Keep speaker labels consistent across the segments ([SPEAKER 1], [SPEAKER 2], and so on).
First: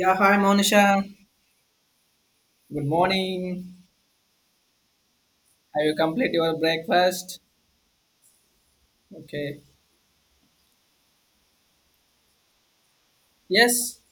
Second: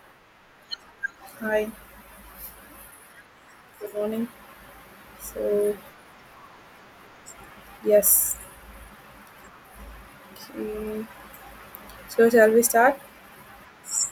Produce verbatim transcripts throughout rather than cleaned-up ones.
[SPEAKER 1] Yeah, hi Monisha.
[SPEAKER 2] Hi,
[SPEAKER 1] Good morning.
[SPEAKER 2] good morning. So,
[SPEAKER 1] Have you complete your breakfast?
[SPEAKER 2] yes,
[SPEAKER 1] Okay.
[SPEAKER 2] okay. So, shall we start?
[SPEAKER 1] Yes,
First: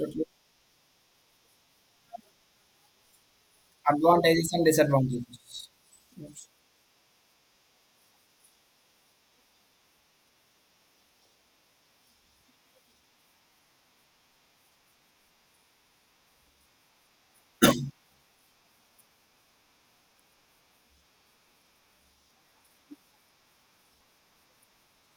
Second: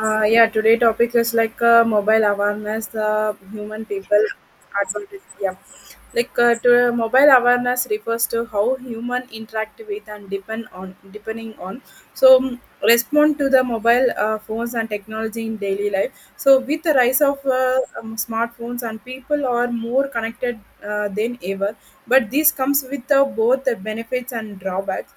[SPEAKER 2] Uh, yeah, today topic is like uh, mobile awareness, the human people
[SPEAKER 1] Advantages and
[SPEAKER 2] advantage. Yeah,
[SPEAKER 1] disadvantages.
[SPEAKER 2] like
[SPEAKER 1] Yes.
[SPEAKER 2] uh, to, uh, mobile awareness refers to how human interact with and depend on, depending on. So mm, respond to the mobile uh, phones and technology in daily life. So with the rise of uh, um, smartphones and people are more connected uh, than ever. But this comes with uh, both the benefits and drawbacks,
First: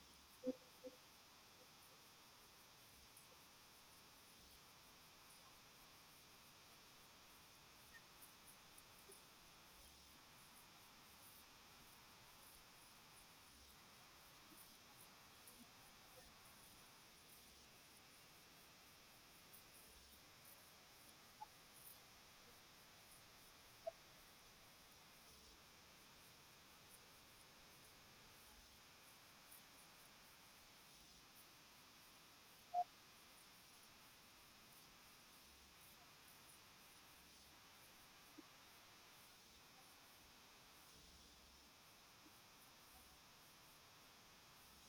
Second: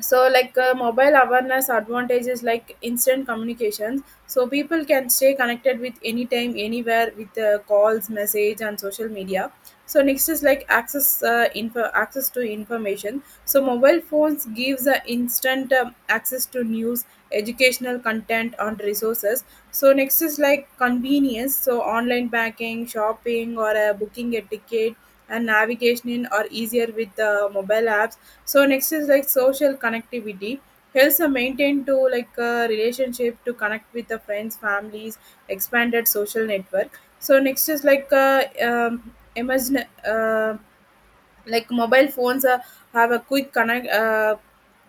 [SPEAKER 2] so like uh, mobile awareness advantages like instant communications, so people can stay connected with anytime anywhere with uh, calls, message, and social media. So next is like access uh, info access to information, so mobile phones gives uh, instant um, access to news, educational content, and resources. So next is like convenience, so online banking, shopping, or uh, booking a ticket and navigation are easier with the mobile apps. So next is like social connectivity. Helps a maintain to like a relationship, to connect with the friends, families, expanded social network. So next is like uh, um, imagine uh, like mobile phones uh, have a quick connect. Uh,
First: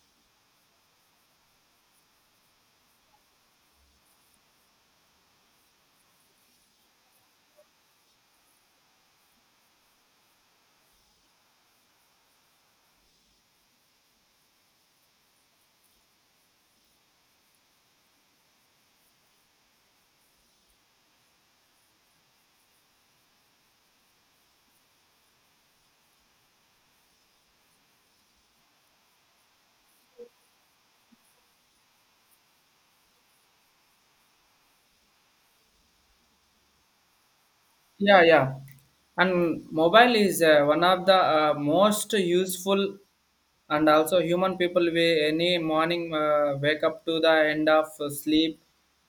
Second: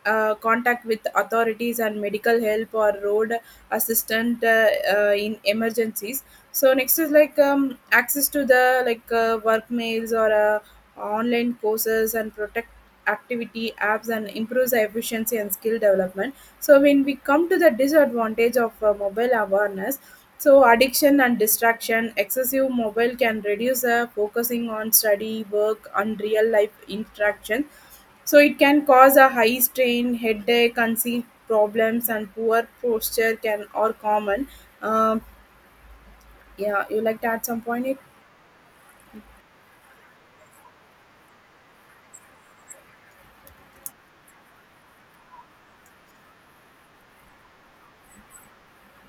[SPEAKER 2] uh, contact with authorities and medical help or road assistant, uh, uh, in emergencies. So next is like um, access to the like uh, work mails or uh, online courses and protect activity apps and improves the efficiency and skill development. So when we come to the disadvantage of uh, mobile awareness, so addiction and distraction, excessive mobile can reduce uh, focusing on study, work, and real life interaction. So it can cause a high strain, headache, conceit problems, and poor posture can are common. Um, yeah, you like to add some point? It
[SPEAKER 1] Yeah, yeah. And mobile is uh, one of the uh, most useful, and also human people we any morning uh, wake up to the end of sleep,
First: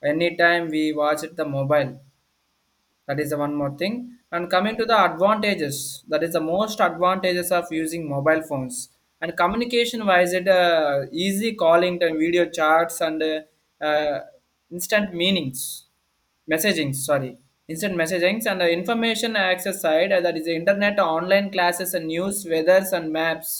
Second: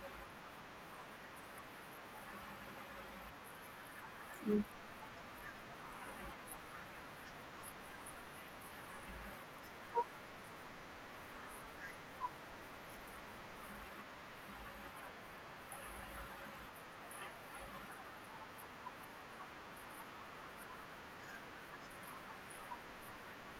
[SPEAKER 1] anytime we watch it the mobile. That is the one more thing. And coming to the advantages, that is the most advantages of using mobile phones. And communication wise, it uh, easy calling and video chats and uh, uh, instant meanings, messaging, sorry, instant messaging. And uh, information access side, uh, that is the internet, online classes, and news, weathers, and maps.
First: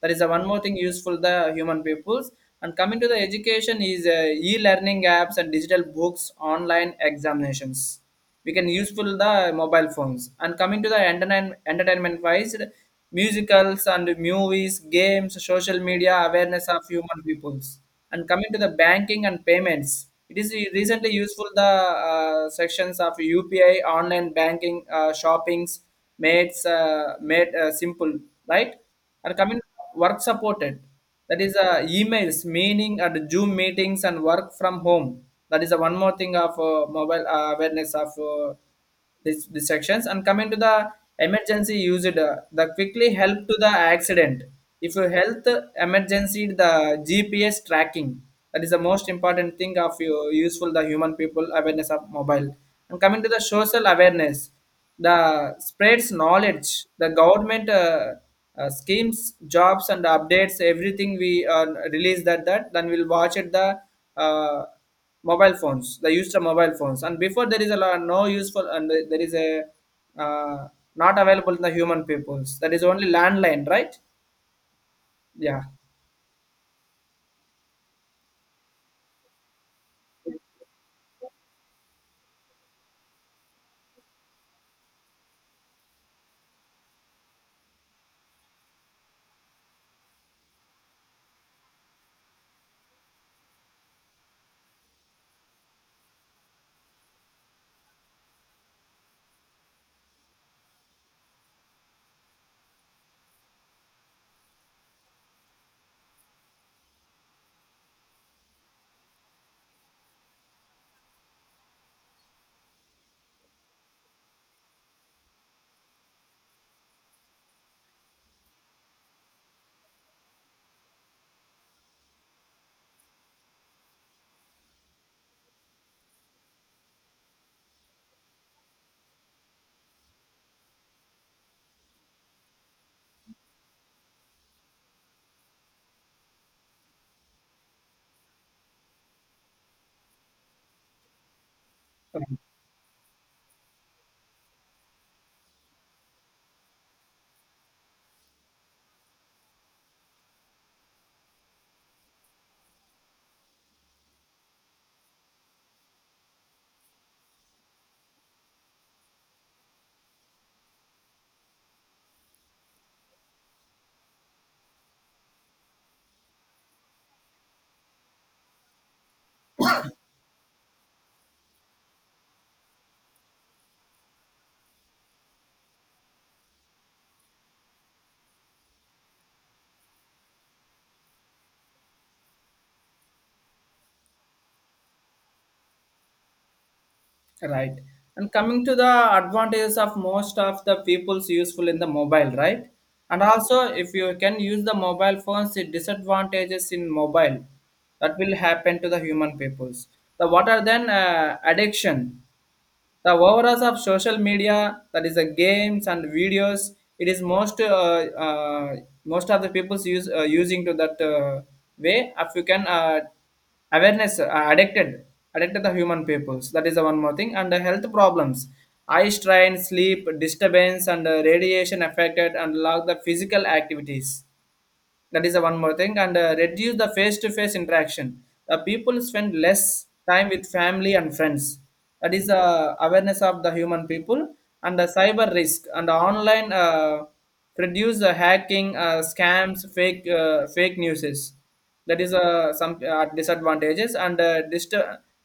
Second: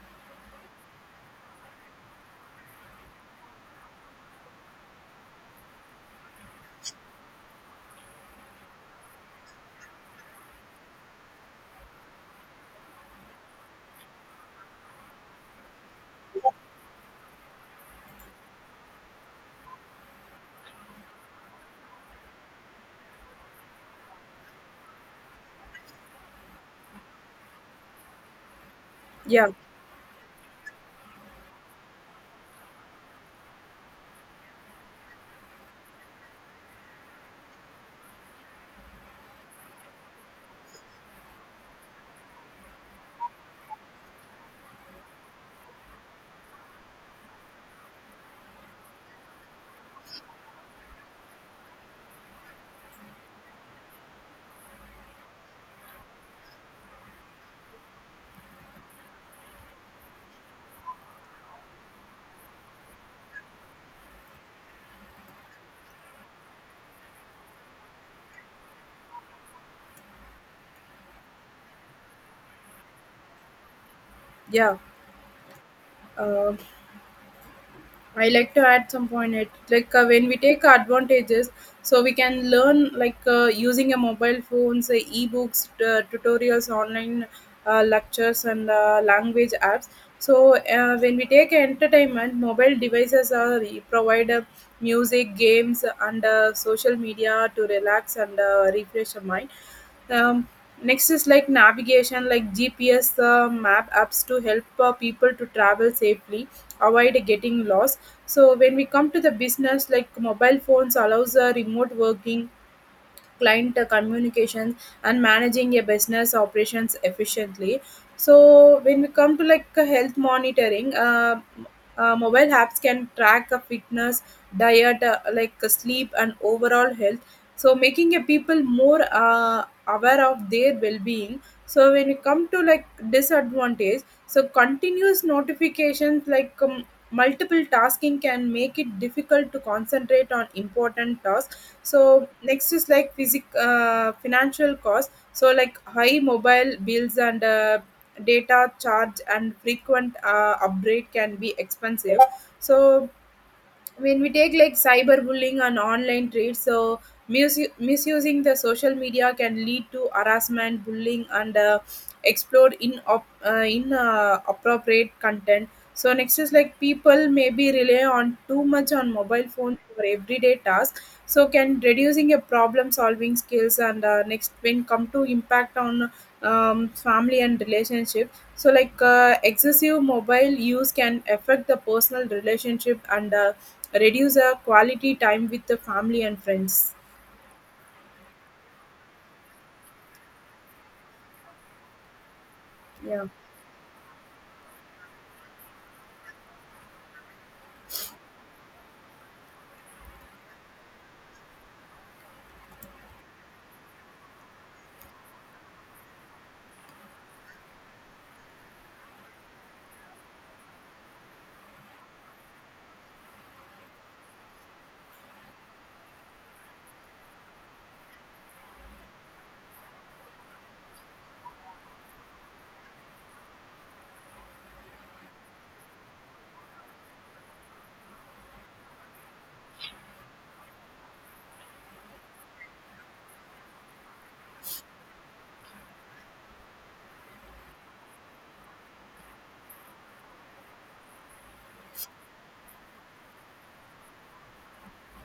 [SPEAKER 1] That is the one more thing useful the human peoples. And coming to the education is uh, e-learning apps and digital books, online examinations. We can useful the mobile phones. And coming to the entertain entertainment wise, musicals and movies, games, social media awareness of human peoples. And coming to the banking and payments, it is recently useful the uh, sections of U P I, online banking, uh, shoppings made uh, made uh, simple, right? And
[SPEAKER 2] yeah,
[SPEAKER 1] coming work supported, that is uh, emails meaning and Zoom meetings and work from home. That is uh, one more thing of uh, mobile uh, awareness of uh, this, this sections. And coming to the emergency used, uh, the quickly help to the accident, if your health emergency, the G P S tracking, that is the most important thing of your useful the human people awareness of mobile. And coming to the social awareness, the spreads knowledge, the government uh, uh, schemes, jobs, and updates everything we uh, release that that, then we'll watch it the uh, mobile phones, the use of mobile phones. And before there is a lot no useful, and there is a uh, not available in the human peoples, that is only landline, right?
[SPEAKER 2] yeah.
[SPEAKER 1] Yeah.
[SPEAKER 2] Um I like to add some point it, like uh, when we take advantages, so we can learn like uh, using a mobile phones, say ebooks, uh, tutorials, online uh, lectures, and uh, language apps. So uh, when we take entertainment, mobile devices are provide uh, music, games, and uh, social media to relax and uh, refresh our mind. um, next is like navigation, like G P S uh, map apps to help uh, people to travel safely, avoid getting lost. So when we come to the business, like mobile phones allows uh, remote working, client communications, and managing a business operations efficiently. So when we come to like uh, health monitoring, uh, uh, mobile apps can track a fitness, diet, uh, like uh, sleep and overall health, so making a people more uh, aware of their well-being. So when you come to like disadvantage, so continuous notifications like um, multiple tasking can make it difficult to concentrate on important tasks.
[SPEAKER 1] Okay.
[SPEAKER 2] So next is like physic uh, financial cost, so like high mobile bills and uh, data charge and frequent uh, upgrade can be expensive. So when we take like cyberbullying and online trades, so misu- misusing the social media can lead to harassment, bullying, and uh, explore in op- uh, in uh, appropriate content. So next is like people maybe rely on too much on mobile phone for everyday tasks, so can reducing your problem solving skills. And uh, next when come to impact on um, family and relationship. So like uh, excessive mobile use can affect the personal relationship and uh, reduce our quality time with the family and friends.
[SPEAKER 1] Right. And coming to the advantages of most of the people's useful in the mobile, right? And
[SPEAKER 2] Yeah.
[SPEAKER 1] also, if you can use the mobile phones, the disadvantages in mobile that will happen to the human peoples. The what are then uh, addiction? The overall of social media, that is the games and videos. It is most uh, uh, most of the people's use uh, using to that uh, way, if you can uh, awareness uh, addicted addicted the human peoples. That is the one more thing. And the health problems, eye strain, sleep disturbance, and uh, radiation affected, and lack the physical activities. That is the one more thing. And uh, reduce the face-to-face interaction, the people spend less time with family and friends. That is the awareness of the human people. And the cyber risk and the online uh, reduce the hacking, uh, scams, fake uh, fake newses. That is uh, some uh, disadvantages. And uh, dist-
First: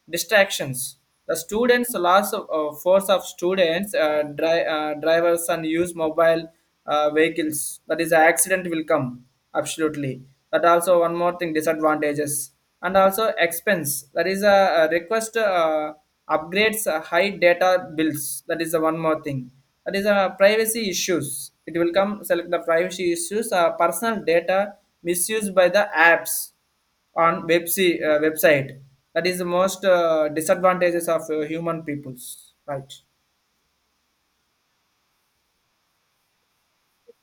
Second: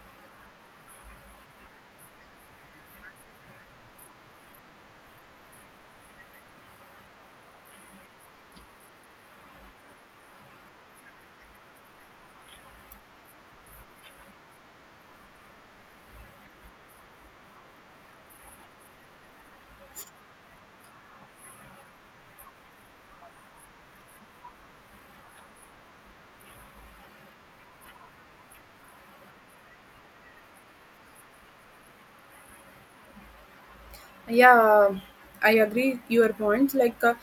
[SPEAKER 1] distractions, the students loss of uh, force of students, uh, dri- uh, drivers and use mobile uh, vehicles, that is accident will come, absolutely. That also one more thing disadvantages. And also expense, that is a, a request, uh, upgrades, uh, high data bills, that is the one more thing. That is a privacy issues, it will come select the privacy issues, uh, personal data misused by the apps on web se- uh, website. That is the most uh, disadvantages of uh, human peoples. Right.
[SPEAKER 2] Yeah, I agree your points, like uh,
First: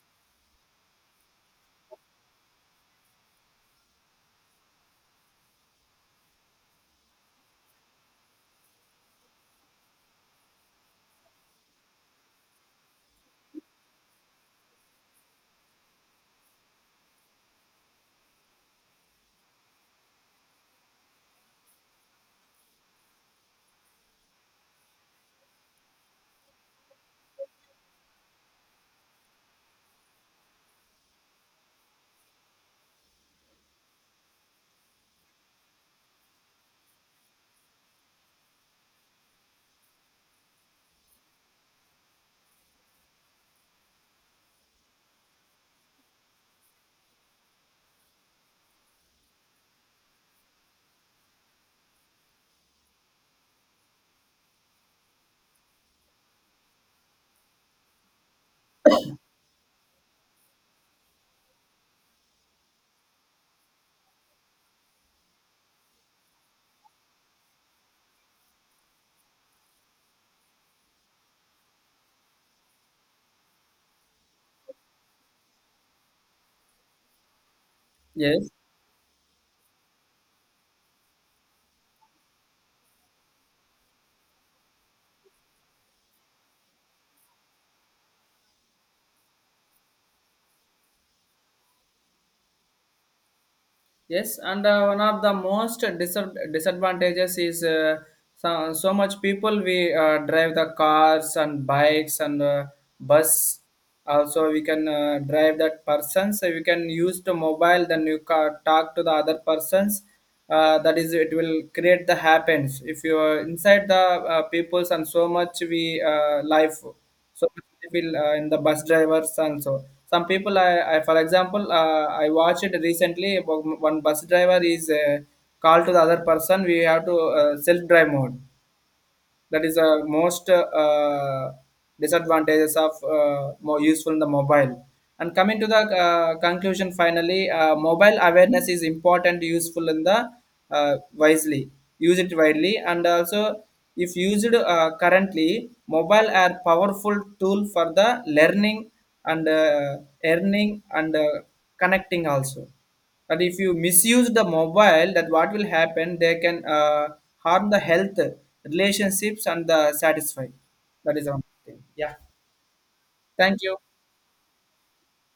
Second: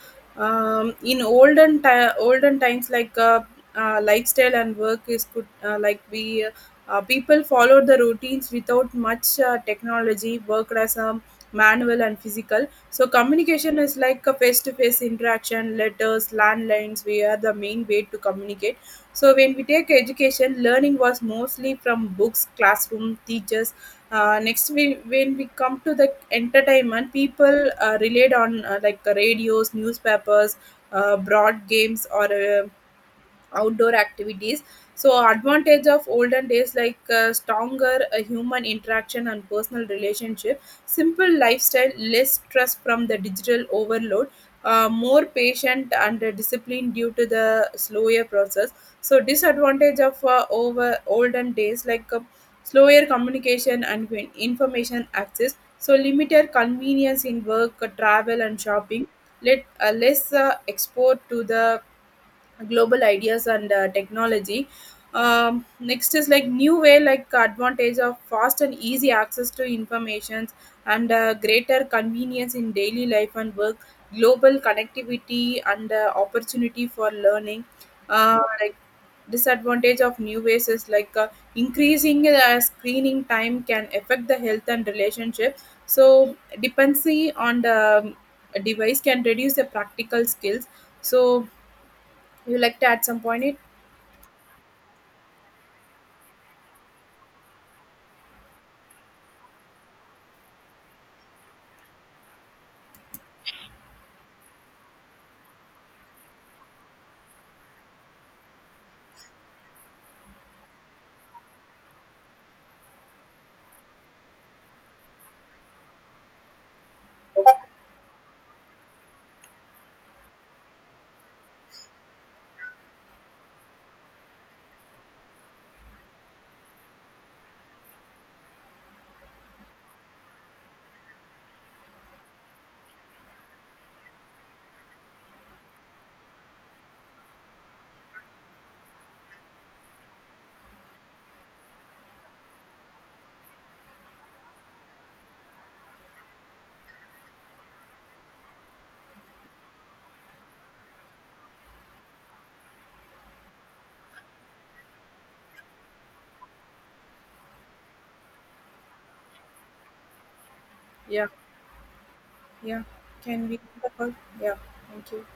[SPEAKER 2] um, in olden ti- olden times, like uh, uh, lifestyle and work is good. uh, like we uh, uh, people followed the routines without much uh, technology, worked as a manual and physical. So communication is like a face-to-face interaction, letters, landlines we are the main way to communicate. So when we take education, learning was mostly from books, classroom teachers. uh, next we when we come to the entertainment, people uh, relied on uh, like uh, radios, newspapers, uh, broad games, or uh, outdoor activities. So, advantage of olden days, like uh, stronger uh, human interaction and personal relationship, simple lifestyle, less stress from the digital overload, uh, more patient and uh, disciplined due to the slower process. So, disadvantage of uh, over olden days, like uh, slower communication and in- information access. So, limited convenience in work, uh, travel, and shopping. Let uh, less uh, export to the global ideas and uh, technology. um, next is like new way, like advantage of fast and easy access to informations and uh, greater convenience in daily life and work, global connectivity, and uh, opportunity for learning. uh,
[SPEAKER 1] Yes.
[SPEAKER 2] like disadvantage of new ways is like uh, increasing uh, screening time can affect the health and relationship. So dependency on the um, device can reduce the practical skills. So you like to add some point it?
[SPEAKER 1] Yes, and uh, one of the most disad disadvantages is uh, so, so much people we uh, drive the cars and bikes and uh, bus. Also, we can uh, drive that person. So we can use the mobile. Then you ca talk to the other persons. Uh, that is, it will create the happens. If you are inside the uh, peoples and so much we uh, life, so it will uh, in the bus drivers also, some people i, I for example uh, i watched it recently about one bus driver is uh, called to the other person, we have to uh, self drive mode. That is the most uh, disadvantages of uh, more useful in the mobile. And coming to the uh, conclusion, finally uh, mobile awareness is important useful in the uh, wisely use it widely. And also, if used uh, currently, mobile are powerful tool for the learning and uh, earning and uh, connecting also. That if you misuse the mobile, that what will happen, they can uh, harm the health, relationships, and the satisfy. That is
[SPEAKER 2] Yeah.
[SPEAKER 1] one thing. Yeah,
[SPEAKER 2] Yeah. Can we?
[SPEAKER 1] thank you.
[SPEAKER 2] Yeah. Thank you.